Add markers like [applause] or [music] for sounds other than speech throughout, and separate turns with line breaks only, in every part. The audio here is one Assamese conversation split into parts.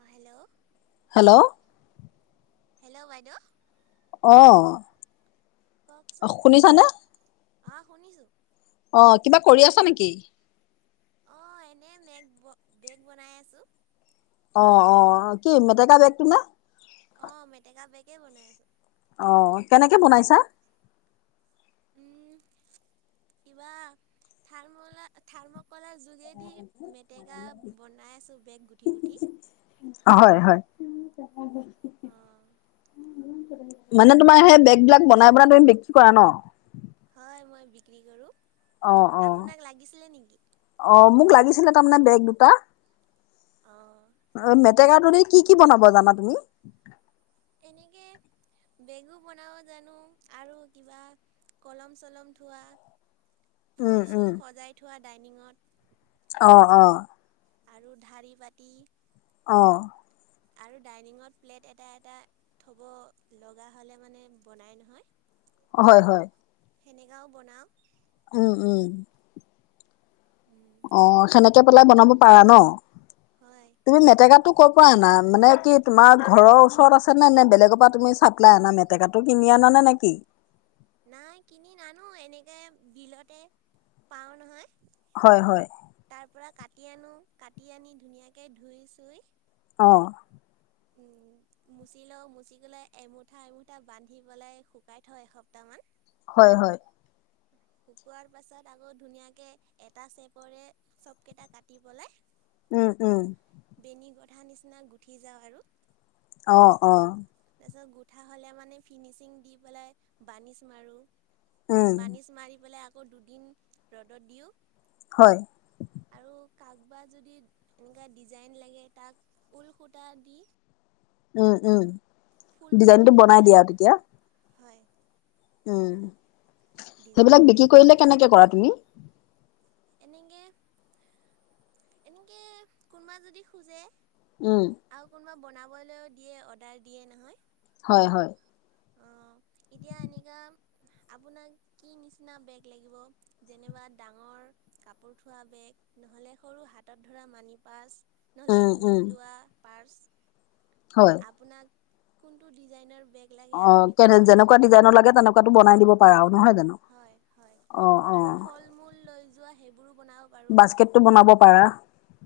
অঁ', -হেল্ল'।
হেল্ল'।
হেল্ল' বাইদেউ।
অ',।
কওঁকচোন?
শুনিছানে
অঁ', -শুনিছো।
অ', কিবা কৰি আছা নেকি?
অঁ', এনেই মেগ ব-বেগ বনাই আছোঁ।
অ', -অ', কি মেটেকা বেগটো নে?
অঁ', মেটেকা বেগে বনাই আছো।
অ', কেনেকে বনাইছা?
উমঁ, কিবা থাৰলা-থাৰ্মক'লাৰ- যোগেদি মেটেকা বনাই আছো বেগ গুঠি-গুঠি।
অঁ', -হয়-হয়।
অ'
মানে তোমাৰ সেই বেগ বিলাক বনাই-বনাই তুমি বিক্ৰি কৰা ন'?
হয়, মই বিক্ৰী কৰোঁ।
অ অ
আপোনাক লাগিছিলে নেকি?
অ', মোক লাগিছিলে তাৰমানে বেগ দুটা।
অ'।
অ', মেটেকাটো দি কি কি বনাব জানা তুমি?
এনেকে বেগো বনাব জানোঁ, আৰু কিবা কলম চলম থোৱা,
উম
ফুল
উম
চুল সজাই থোৱা ডাইনিঙত।
অ', অ'।
আৰু ঢাৰি পাতি।
অ'।
আৰু ডাইনিঙত প্লেট এটা, এটা। থ'ব লগা হ'লে মানে বনাই নহয়।
হয়, হয়।
সেনেকাও বনাওঁ।
উম, উম।
উম।
অ', সেনেকে পেলাই বনাব পাৰা ন?
হয়।
তুমি মেটেকাটোক ক'ৰ পৰা আনা? মানে কি তোমাৰ ঘৰৰ ওচৰত আছে নে বেলেগৰ পৰা তুমি চাপ্লাই আনা নে? মেটেকাটো কিনি আনা নে নেকি?
নাই কিনি নানো এনেকে বিলতে পাওঁ নহয়।
হয়, হয়।
তাৰ পৰাৰা কাটি আনো, কাটি আনি ধুনীয়াকে ধুই চুই।
অ'।
উম
[inaudible]
মুচি লওঁ, মুচি কলাই এমুঠা, এমুঠা বান্ধি পেলাই শুকাই থওঁ এসপ্তাহ মান।
হয়, হয়।
শুকোৱাৰ পাছত আকৌ ধুনীয়াকৈ এটা চেপৰে চবকেইটা কাটি বলে।
উম, উম।
বেনী গধা নিচিনা গুঠি যাওঁ আৰু।
অ', অ'।
তাৰপিছত গুঠা হ'লে মানে ফিনিচিং দি পেলাই বানিছ মাৰোঁ।
উম
বানিছ মাৰি পেলাই আকৌ দুদিন ৰ'দত দিওঁ।
হয়।
আৰু কাকবা যদি, এনেকে ডিজাইন লাগে তাক, ঊল সূতা দি
উম, উম।
ফুল গুটি
ডিজাইনটো বনাই
এটা
দিয়া তেতিয়া।
হয়।
উম,
ডিজাইন
সেইবিলাক
বনাই
বিক্ৰী
দিওঁ
কৰিলে কেনেকে কৰা তুমি?
এনেকে, এনেকে কোনোবা যদি খোজে।
উম।
আৰু কোনোবা বনাবলৈও দিয়ে অৰ্ডাৰ দিয়ে নহয়।
হয়, হয়।
অ', এতিয়া আনেকা আপোনাক কি নিচিনা বেগ লাগিব? যেনিবা ডাঙৰ কাপোৰ থোৱা বেগ নহ'লে সৰু হাতত ধৰা মানি পাৰ্চ, নহ'লে
উম উম
ডিঙিত লোৱা পাৰ্চ।
হয়।
আপোনাক, কোনটো ডিজাইনৰ বেগ। লাগে
অ',
আপুনি ক'ব
কেনে
পাৰে
যেনেকুৱা ডিজাইনৰ লাগে তেনেকুৱাতো বনাই দিব পাৰা আৰু নহয় জানোঁ?
হয়- হয় আৰু ফল মূল লৈ যোৱা সেইবোৰো বনাও।
বাস্কেটটো বনাব পাৰা।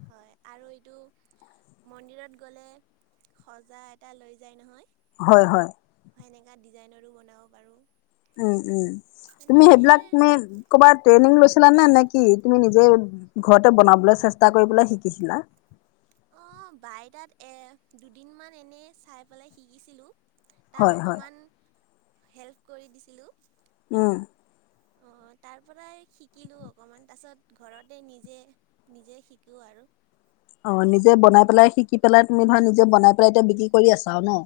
হয় আৰু এইটো মন্দিৰত গ'লে সজা এটা লৈ যায় নহয়।
হয়- হয়।
সেনেকা ডিজাইনৰো বনাব পাৰোঁ।
উম- উম
মানে
তুমি সেইবিলাক
ঢেৰ
তুমি ক'বাত ট্ৰেইনিং লৈছিলা নে, নে কি তুমি নিজে ঘৰতে বনাবলৈ চেষ্টা কৰি পেলাই শিকিছিলা?
অ, বাই তাত এ দুদিনমান এনে চাই পেলাই শিকিছিলোঁ। তাক
হয় হয়
অকণমান হেল্প কৰি দিছিলোঁ।
উম।
অ' তাৰ পৰাই শিকিলো অকমান, তাৰপিছত ঘৰতে নিজে নিজে শিকোঁ আৰু।
অ, নিজে বনাই পেলাই, শিকি পেলাই তুমি ধৰা নিজে বনাই পেলাই, এতিয়া বিক্ৰী কৰি আছা আৰু ন?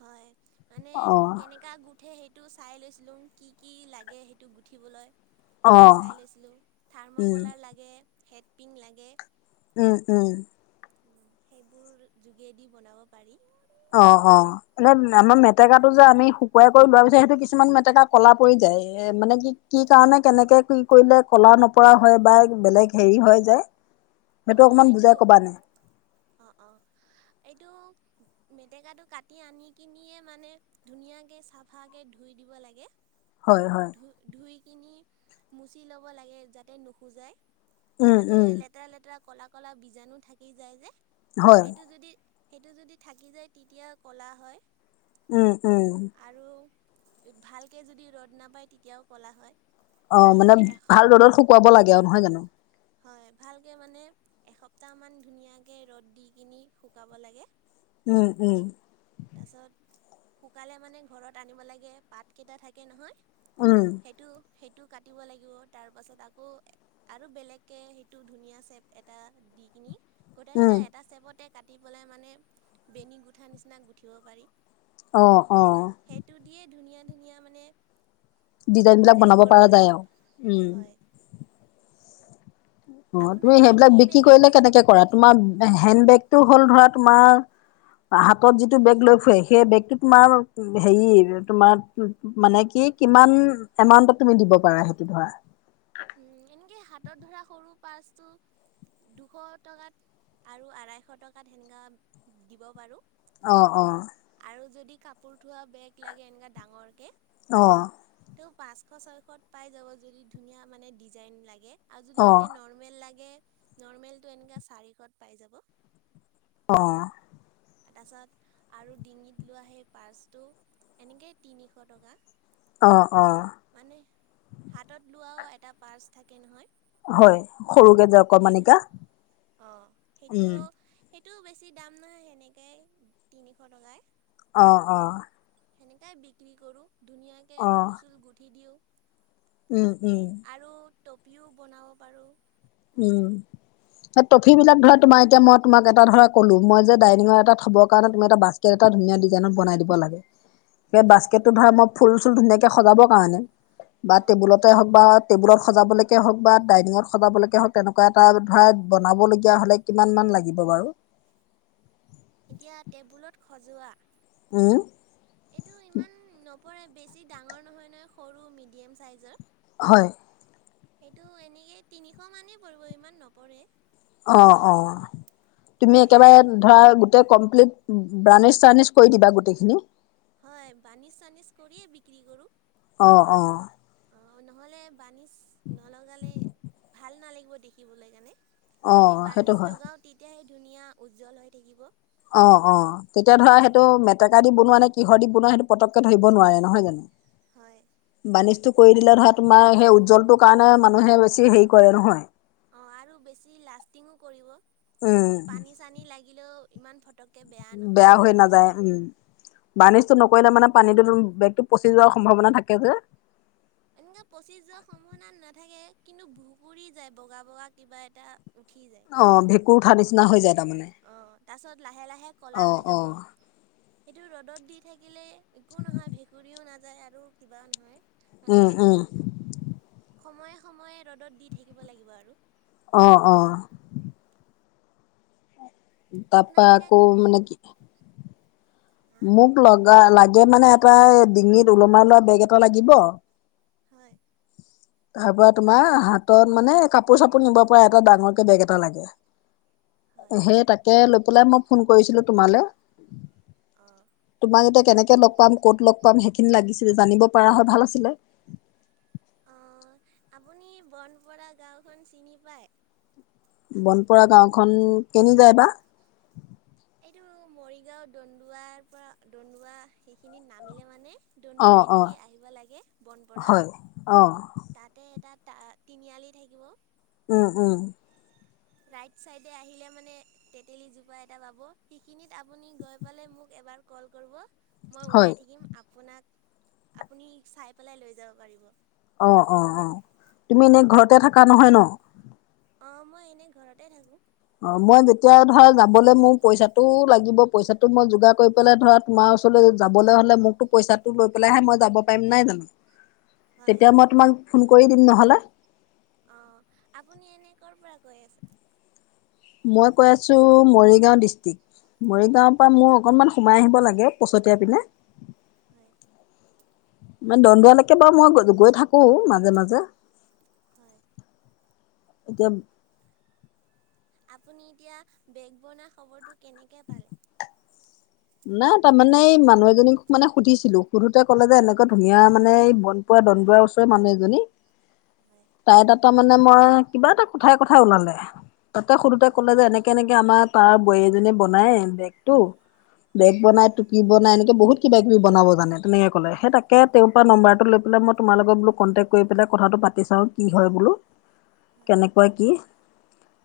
হয়। মানে
অ
কেনেকে কা গুঠে সেইটো চাই লৈছিলোঁ। কি কি লাগে সেইটো গুঠিবলৈ।
অ
সেইটো চাই লৈছিলোঁ, থাৰ্ম
উম
কলাৰ লাগে হেডপিন লাগে।
উম, উম।
উম, সেইবোৰ যোগেদি বনাব পাৰি।
অ-অ। এনে আমাৰ মেটেকাটো যে আমি শুকুৱাই কৰি লোৱাৰ পিছত সেইটো কিছুমান মেটেকা ক'লা পৰি যায়। এ মানে কি কি কাৰণে কেনেকে কি কৰিলে কলা নপৰা হয় বা বেলেগ হেৰি হয় যায়? [inaudible]
অ,
অকমান
এইটো
বুজাই কবা নে?
অ-অ এইটো মেটেকাটো কাটি আনি কিনিয়ে মানে ধুনীয়াকৈ চাফাকৈ ধুই দিব লাগে।
হয়, হয়।
ধুই কিনে মুচি ল'ব লাগে, যাতে নুসুযাই,
উম
তাতে
উম
লেতে তেৰা লেতেৰা ক'লা- ক'লা বীজাণু থাকি যায় যে।
হয়
সেইটো যদি সেইটো যদি থাকি যায় তেতিয়া ক'লা হয়।
উম, উম।
আৰু ভালকৈ যদি ৰ'দ নাপায় তেতিয়াও ক'লা হয়।
মানে
ভালকৈ এসপ
ভাল ৰ'দত শুকুৱাব লাগে আৰু নহয় জানো?
হয়। ভালকৈ মানে এসপ্তাহমান ধুনীয়াকৈ ৰ'দ দি কিনি শুকাব লাগে।
উম, উম।
তাৰপাছত শুকালে মানে ঘৰত আনিব লাগে, পাতকেইটা থাকে নহয়।
উম।
সেইটো- সেইটো কাটিব লাগিব। তাৰ পাছত আকৌ আৰু বেলেগকে সেইটো ধুনীয়া চেপ এটা দি কিনি
উম
গোটাকেইটা এটা চেপতে কাটি পেলাই মানে বেনী গুঠা নিচিনাকে গুঠিব পাৰি।
অ- অ।
এইটো দিয়ে ধুনীয়া- ধুনীয়া মানে মানে
ডিজাইন বিলাক বনাব
কৰিব
পৰা
পাৰে
যায় আৰু। উম।
হয়
অ, তুমি
আপোনাক এতিয়া
সেইবিলাক
কি
বিক্ৰী
বেগ
কৰিলে
লাগিছিলে
কেনেকে কৰা? তোমাৰ হেণ্ড বেগটো হ'ল ধৰা তোমাৰ হাতত যিটো বেগ লৈ ফুৰে, সেই বেগটো তোমাৰ হেৰি, তোমাৰ মানে কি কিমান এমাউন্টত তুমি দিব পাৰা সেইটো ধৰা?
উম, এনেকে হাতত ধৰা সৰু পাৰ্চটো দুশ টকাত আৰু আঢ়াই শ টকাত সেনেকা দিব পাৰোঁ।
অ' অ'।
আৰু যদি কাপোৰ থোৱা বেগ লাগে এনেকা ডাঙৰকে
অ্
ত' পাঁচশ-ছয়শত পাই যাব যদি ধুনীয়া মানে ডিজাইন লাগে আৰু যদি
অ
এনে নৰ মেল লাগে, নৰ্মেলটো এনেকা চাৰিশত পাই যাব।
অ'।
তাৰছত আৰু ডিঙিত লোৱা সেই পাৰ্চটো, এনেকেই তিনিশ টকা।
অঁ অঁ।
মানে, হাতত লোৱাও এটা পাৰ্চ থাকে নহয়?
হয়, সৰুকে যে অকনমানিকা।
অঁ সেইটো, সেইটোও বেছি দাম নহয় সেনেকাই তিনিশ টকাই।
অ' অ্।
সেনেকাই বিক্ৰী কৰোঁ, ধুনীয়াকে
অ
ফুল-চুল গুঠি দিওঁ।
উম' উম'।
আৰু টপিও বনাব পাৰোঁ।
উম', টফি বিলাক ধৰা তোমাৰ এতিয়া মই তোমাক এটা ধৰা ক'লো মই ডাইনিংত এটা থব কাৰণে তুমি এটা বাচকেট এটা ধুনীয়া ডিজাইনত বনাই দিব লাগে, সেই
হয়
বাচকেট টো ধৰক মই ফুল-চুল ধুনীয়াকে সজাব কাৰণে, বা
অঁ
টেবুলত হক বা টেবুলত সজাবলেকে হওক বা ডাইনিঙত সজাবলে হক এনেকুৱা এটা ধৰা বনাবলগীয়া হ'লে কিমান মান লাগিব বাৰু?
এতিয়া টেবুলত ষজোৱা
উম্
এইটো ইমান নপৰে বেছি ডাঙৰ নহয় নহয় সৰু মিডিয়াম চাইজৰ।
হয়।
সেইটো এনেকে তিনিশ মানেই পৰিব ইমান নপৰে।
অঁ অঁ। তুমি
তাতে আকৌ
একেবাৰে ধৰা গো- গোটেই কমপ্লিট ব্ৰাণিছ-চাৰ্নিচ কৰি দিবা গোটেইখিনি।
হয় বানিছ-চানিজ কৰিয়ে বিক্ৰী কৰোঁ।
অঁ অঁ।
অঁ নহ'লে বানিছ নলগালে ভাল নালাগিব দেখিবলৈ কাণে।
অ
যদি
সেইটো
বানিছ
হয়
লগাও তেতিয়াহে ধুনীয়া, উজ্জ্বল হৈ থাকিব।
অঁ অঁ, তেতিয়া ধৰা
অঁ
সেইটো মেট- টেকা দি বনোৱা নে কিহ দি বনোৱা সেইটো পটককে ধৰি নোৱাৰে নহয় জানো?
হয়।
বাৰ্নিজটো কৰি দিলে ধৰা তোমাৰ সেই উজ্জ্বলটোৰ কাৰণে মানুহে বেছি হেৰি কৰে নহয়।
অঁ আৰু বেছি লাষ্টিঙো কৰিব।
উম্
পানী লাগিলেও ইমান ফটক-
বেয়া হৈ নাযায় উম,
অ
বাৰ্নিজটো নক- পৰিলে মানে পানীটোতো বেগটো পচি যোৱাৰ সম্ভাৱনা থাকে যে।
এনকে পচি যোৱাৰ সম্ভাৱনা নাথাকে কিন্তু ভুগূৰি যায় বগা বগা কিবা এটা উঠি যায়।
অঁ ভেঁকুৰ উঠা নিচিনা হৈ যায়। তাৰমানে
অঁ তাৰছত লাহে লাহে ক'লা
অ
হৈ
অ।
যাব, সেইটো ৰ'দত দি থাকিলে একো নহয় ভেঁকুৰীও নাযায় আৰু কিবাও নহয় মানে।
উম উম
সময়ে সময়ে ৰ'দত দি থাকিব লাগিব আৰু।
অঁ অঁ।
আপোনাক
তাৰাপা
এতিয়া
আকৌ মানে কি
হা
মোক লগা লাগে মানে এটা ডিঙিত ওলমাই লোৱা বেগ এটা লাগিব।
হয়।
তাৰ পৰা তোমাৰ হাতত মানে কাপোৰ চাপোৰ নিব এটা ডাঙৰকে বেগ এটা লাগে।
হয়
সেই তাকে লৈ পেলাই মই ফোন কৰিছিলো তোমালে।
অঁ।
তোমাক এতিয়া কেনেকে লগ পাম ক'ত লগ পাম সেইখিনি লাগিছিলে জানিব পৰা হয় ভাল আছিলে।
অঁ, আপুনি বনপৰা গাঁওখন চিনি পায়।
বনপৰা গাঁওখন কেনি যায় বা?
এইটো মৰিগাঁও দন্দুৱাৰ পৰা দন্দুৱা সেইখিনিত নামিলে মানে, দন্দুৱা
অ'
দিগি আহিব লাগে বনপৰা।
অঁ।
তাতে এটা তিনিআলি থাকিব।
উম উম।
ৰাইট চাইডে আহিলে মানে তেতেলীজোপা এটা পাব সেইখিনিত আপুনি গৈ পালে মোক এবাৰ কল কৰিব, মই
হয়
ওলাই থাকিম আপুনি চাই লৈ যাব পাৰিব।
অঁ অঁ অঁ, তুমি এনেই ঘৰতে থাক নহয় ন।
অঁ, মই এনেই ঘৰতে থাকোঁ।
অঁ মই যেতিয়া ধৰা যাবলৈ মোৰ পইচাটো লাগিব, পইচাটো মই যোগাৰ কৰি পেলাই ধৰা তোমাৰ ওচৰলৈ যাবলে হলে মোকতো পইচাটো লৈ পেলাইহে মই যাব পাৰিম নাই জানো।
হয়
তেতিয়া মই তোমাক ফোন কৰি দিম নহলে।
অঁ, আপুনি এনেই কৰ' পৰা কৈ আছে?
মই কৈ আছো মৰিগাঁও ডিষ্ট্ৰিক মৰিগাঁৱৰ পৰা
হয়
মোৰ অকণমান সোমাই আহিব লাগে পছতিয়া পিনে।
হয়।
মানে দন্দুৱালৈকে বাৰু মই গৈ থাকো মাজে মাজে।
হয়।
[inaudible]
আপুনি এতিয়া বেগ বনোৱা খবৰটো কেনেকে পালে?
নাই তাৰমানে এই মানুহ এজনীক মানে সুধিছিলো, সুধোতে ক'লে যে এনেকুৱা ধুনীয়া মানে এই বন পৰা দন্দুৱা ওচৰে মানুহ এজনী।
হয়।
তাই তটা মানে মই কিবা এটা কথাই কথাই ওলালে, তাতে সোধোতে
অঁ
কলে যে এনে কে এনেকে আমাৰ তাৰ বোৱাৰি এজনীয়ে বনাই বেগটো বেগ
হয়
বনাই। কি বনাই এনেকৈ বহু কিবা কিবি বনাব জানে তেনেকৈ ক'লে সেই তাকে তেওঁৰ পৰা নম্বাৰটো লৈ পেলাই মই তোমাৰ লগত বোলো কণ্টেক্ট কৰি পেলাই কথাটো পাতি চাওঁ কি হয় বোলো।
হয়
কেনেকুৱা কি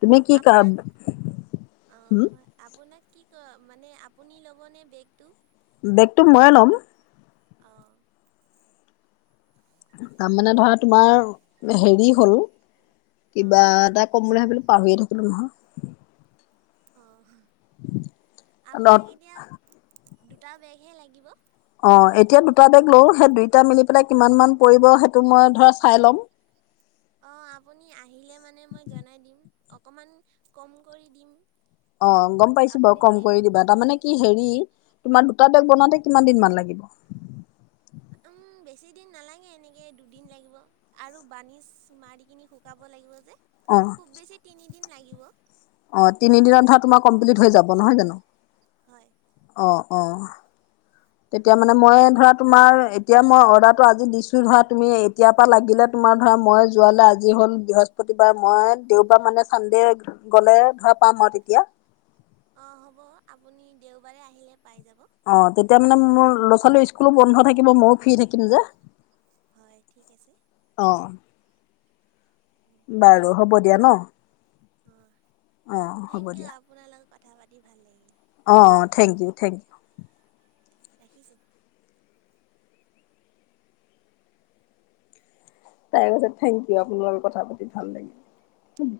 তুমি
অঁ
কি কা
আপোনাক অঁ
হুম।
হয় আপোনাক কি কয় মানে আপুনি ল'বনে বেগটো?
বেগতটো ময়ে ল'ম।
অঁ।
তাৰ মানে ধৰা তোমাৰ হেৰি হ'ল,
অঁ
কিবা এটা কম বুলি ভাবিলো পাহৰিয়ে থাকিলো নহয়।
অহ, আপোনাক
নহয়
এতিয়া দুটা বেগহে লাগিব।
অঁ, এতিয়া দুটা বেগ লওঁ। সেই দুইটা মিলি পেলাই কিমান মান পৰিব সেইটো মই ধৰা চাই ল'ম।
অঁ, আপুনি আহিলে মানে মই জনাই দিম অকণমান কম কৰি দিম।
অঁ, গম পাইছো বাৰু
আপুনি
কম
যদি
কৰি দিবা।
অঁ
তাৰনানে কি হেৰি তোমাৰ দুটা বেগ
হয়
বনাওঁতে- কিমান দিন মান লাগিব?
উম, বেছি দিন নালাগে এনেকে দুদিন লাগিব। আৰু বাৰ্নিচ মাৰি কিনি শুকাব লাগিব যে
অ
খুব বেছি তিনিদিন লাগিব।
অঁ, তিনি দিনত ধৰা তোমাৰ কমপ্লিট হৈ যাব, নহয় জানো?
হয়।
অঁ, অঁ। তেতিয়া মানে মই ধৰা তোমাৰ এতিয়া মই অৰ্ডাৰটো আজি দিছো। ধৰা তুমি এতিয়াৰ পৰা লাগিলে- তোমাৰ ধৰা মই যোৱালৈ আজি হ'ল বৃহস্পতিবাৰ মই দেওবাৰ মানে চানদে- গ'লে ধৰা পাম মই তেতিয়া।
অঁ, হ'ব আপুনি দেওবাৰে আহিলে পাই যাব।
অঁ, তেতিয়া মানে মোৰ ল'ৰা- ছোৱালী স্কুলো বন্ধ থাকিব, মইয়ো ফ্ৰী থাকিম যে।
হয়, ঠিক আছে।
অঁ।
উম।
বাৰু হ'ব দিয়া ন।
অঁ,
অঁ হ'ব
থেংক ইউ।
দিয়া
আপোনাৰ লগত কথা পাতি ভাল লাগিল।
অঁ, থেংক ইউ, থেংক ইউ।
ৰাখিছোঁ।
তাই কৈছে থেংক ইউ, আপোনাৰ লগত কথা পাতি ভাল লাগিল।